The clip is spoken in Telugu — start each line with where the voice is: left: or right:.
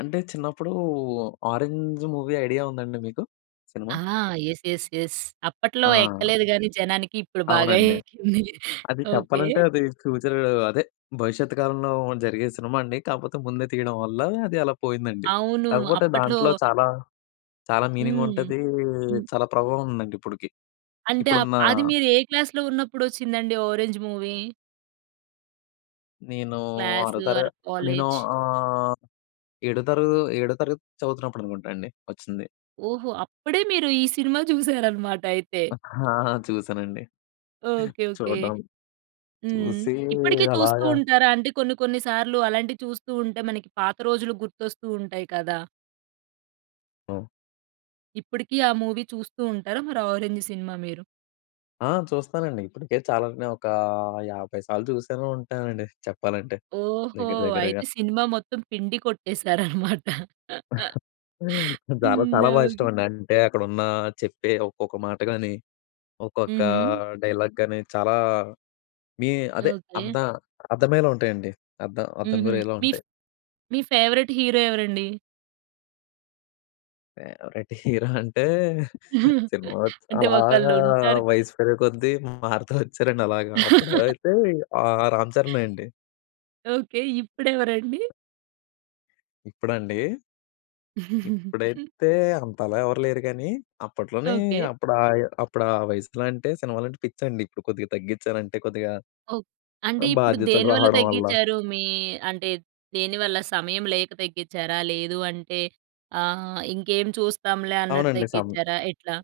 left: అంటే చిన్నప్పుడు ఆరెంజ్ మూవీ ఐడియా ఉందా అండి మీకు? సినిమా?
right: ఆ! యెస్. యెస్. యెస్. అప్పట్లో
left: ఆ!
right: ఎక్కలేదు గాని జనానికి ఇప్పుడు బాగా
left: అవునండి.
right: ఎక్కింది.
left: అది
right: ఓకె.
left: చెప్పాలంటే అది ఫ్యూచరు, అదే భవిష్యత్తు కాలంలో జరిగే సినిమా అండి. కాపోతే ముందే తీయడం వల్ల అది అలా పోయిందండి.
right: అవును.
left: కాకపోతే
right: అప్పట్లో
left: దాంట్లో చాలా, చాలా మీనింగ్
right: హ్మ్.
left: ఉంటదీ,
right: హ్మ్.
left: చాలా ప్రభావం ఉందండి ఇప్పటికి
right: అంటే అప్
left: ఇప్పుడున్న
right: అది మీరు ఏ క్లాస్‌లో ఉన్నప్పుడొచ్చిందండి ఆరెంజ్ మూవీ?
left: నేను
right: క్లాస్
left: ఆరో తర
right: ఆర్
left: నేను
right: కాలేజ్?
left: ఆహ్, ఏడో తరగ ఏడో తరగతి చదువుతున్నప్పుడనుకుంటా అండి ఒచ్చింది.
right: ఓహో! అప్పుడే మీరు ఈ సినిమా చూసారన్నమాటయితే.
left: ఆ! చూసానండి.
right: ఓకె. ఓకె.
left: చూడ్డం.
right: హ్మ్.
left: చూసి
right: ఇప్పటికి చూస్తూ
left: అలాగ
right: ఉంటారా? అంటే కొన్ని కొన్ని సార్లు అలాంటియి చూస్తూ ఉంటే మనకి పాత రోజులు గుర్తొస్తూ ఉంటాయి కదా!
left: హ్మ్.
right: ఇప్పుటికీ ఆ మూవీ చూస్తూ ఉంటారా? మరి ఆరెంజ్ సినిమా మీరు?
left: ఆ! చూస్తానండి ఇప్పుడికే చాలానే ఒక 50 సార్లు చూసైనా ఉంటానండి. చెప్పాలంటే
right: ఓహో!
left: దగ్గర దగ్గరగా.
right: అయితే సినిమా మొత్తం పిండి కొట్టేసారన్నమాట
left: చాలా
right: హ్మ్.
left: చాలా
right: ఆ!
left: బా ఇష్టం అండి. అంటే అక్కడున్న చెప్పే ఒక్కొక్క మాట గాని ఒక్కొక్క
right: హుహు.
left: డైలాగ్ గాని చాలా మీ అదే
right: ఓకె.
left: అర్ధ అర్ధమయ్యేలా ఉంటాయండి. అర్ధం అర్ధం
right: హుహు.
left: గురయ్యేలా
right: మీఫ్
left: ఉంటాయి.
right: మీ ఫేవరెట్ హీరో ఎవరండి?
left: ఒకటి హీరో అంటే సినిమా ఓచ్
right: అంటే
left: అలాగా
right: ఒకళ్ళుంటారు
left: వయసు పెరిగే కొద్ది మారతా ఒచ్చారండి అలాగా. అప్పుడైతే ఆహ్, రామ్ చరణే అండి.
right: ఓకె. ఇప్పుడెవరండి?
left: ఇప్పుడా అండి? ఇప్పుడైతే అంతలా ఎవరూ లేరు గానీ అప్పట్లోనీ
right: ఓకె.
left: అప్పుడాయ అప్పుడా వయసులో అంటే సినిమాలంటే పిచ్చండి. ఇప్పుడు కొద్దిగా తగ్గిచ్చానంటే కొద్దిగా
right: ఓక్ అంటే
left: ఆహ్,
right: ఇప్పుడు
left: బాధ్యతలు
right: దేనివల్ల
left: రావడం వల్ల.
right: దగ్గిచ్చారు మీ అంటే, దేనివల్ల సమయం లేక తగ్గిచ్చారా? లేదు అంటే ఆహ్, ఇంకేం చూస్తాంలే అన్నట్టు
left: అవునండి. సమ
right: దగ్గిచ్చారా? ఎట్లా?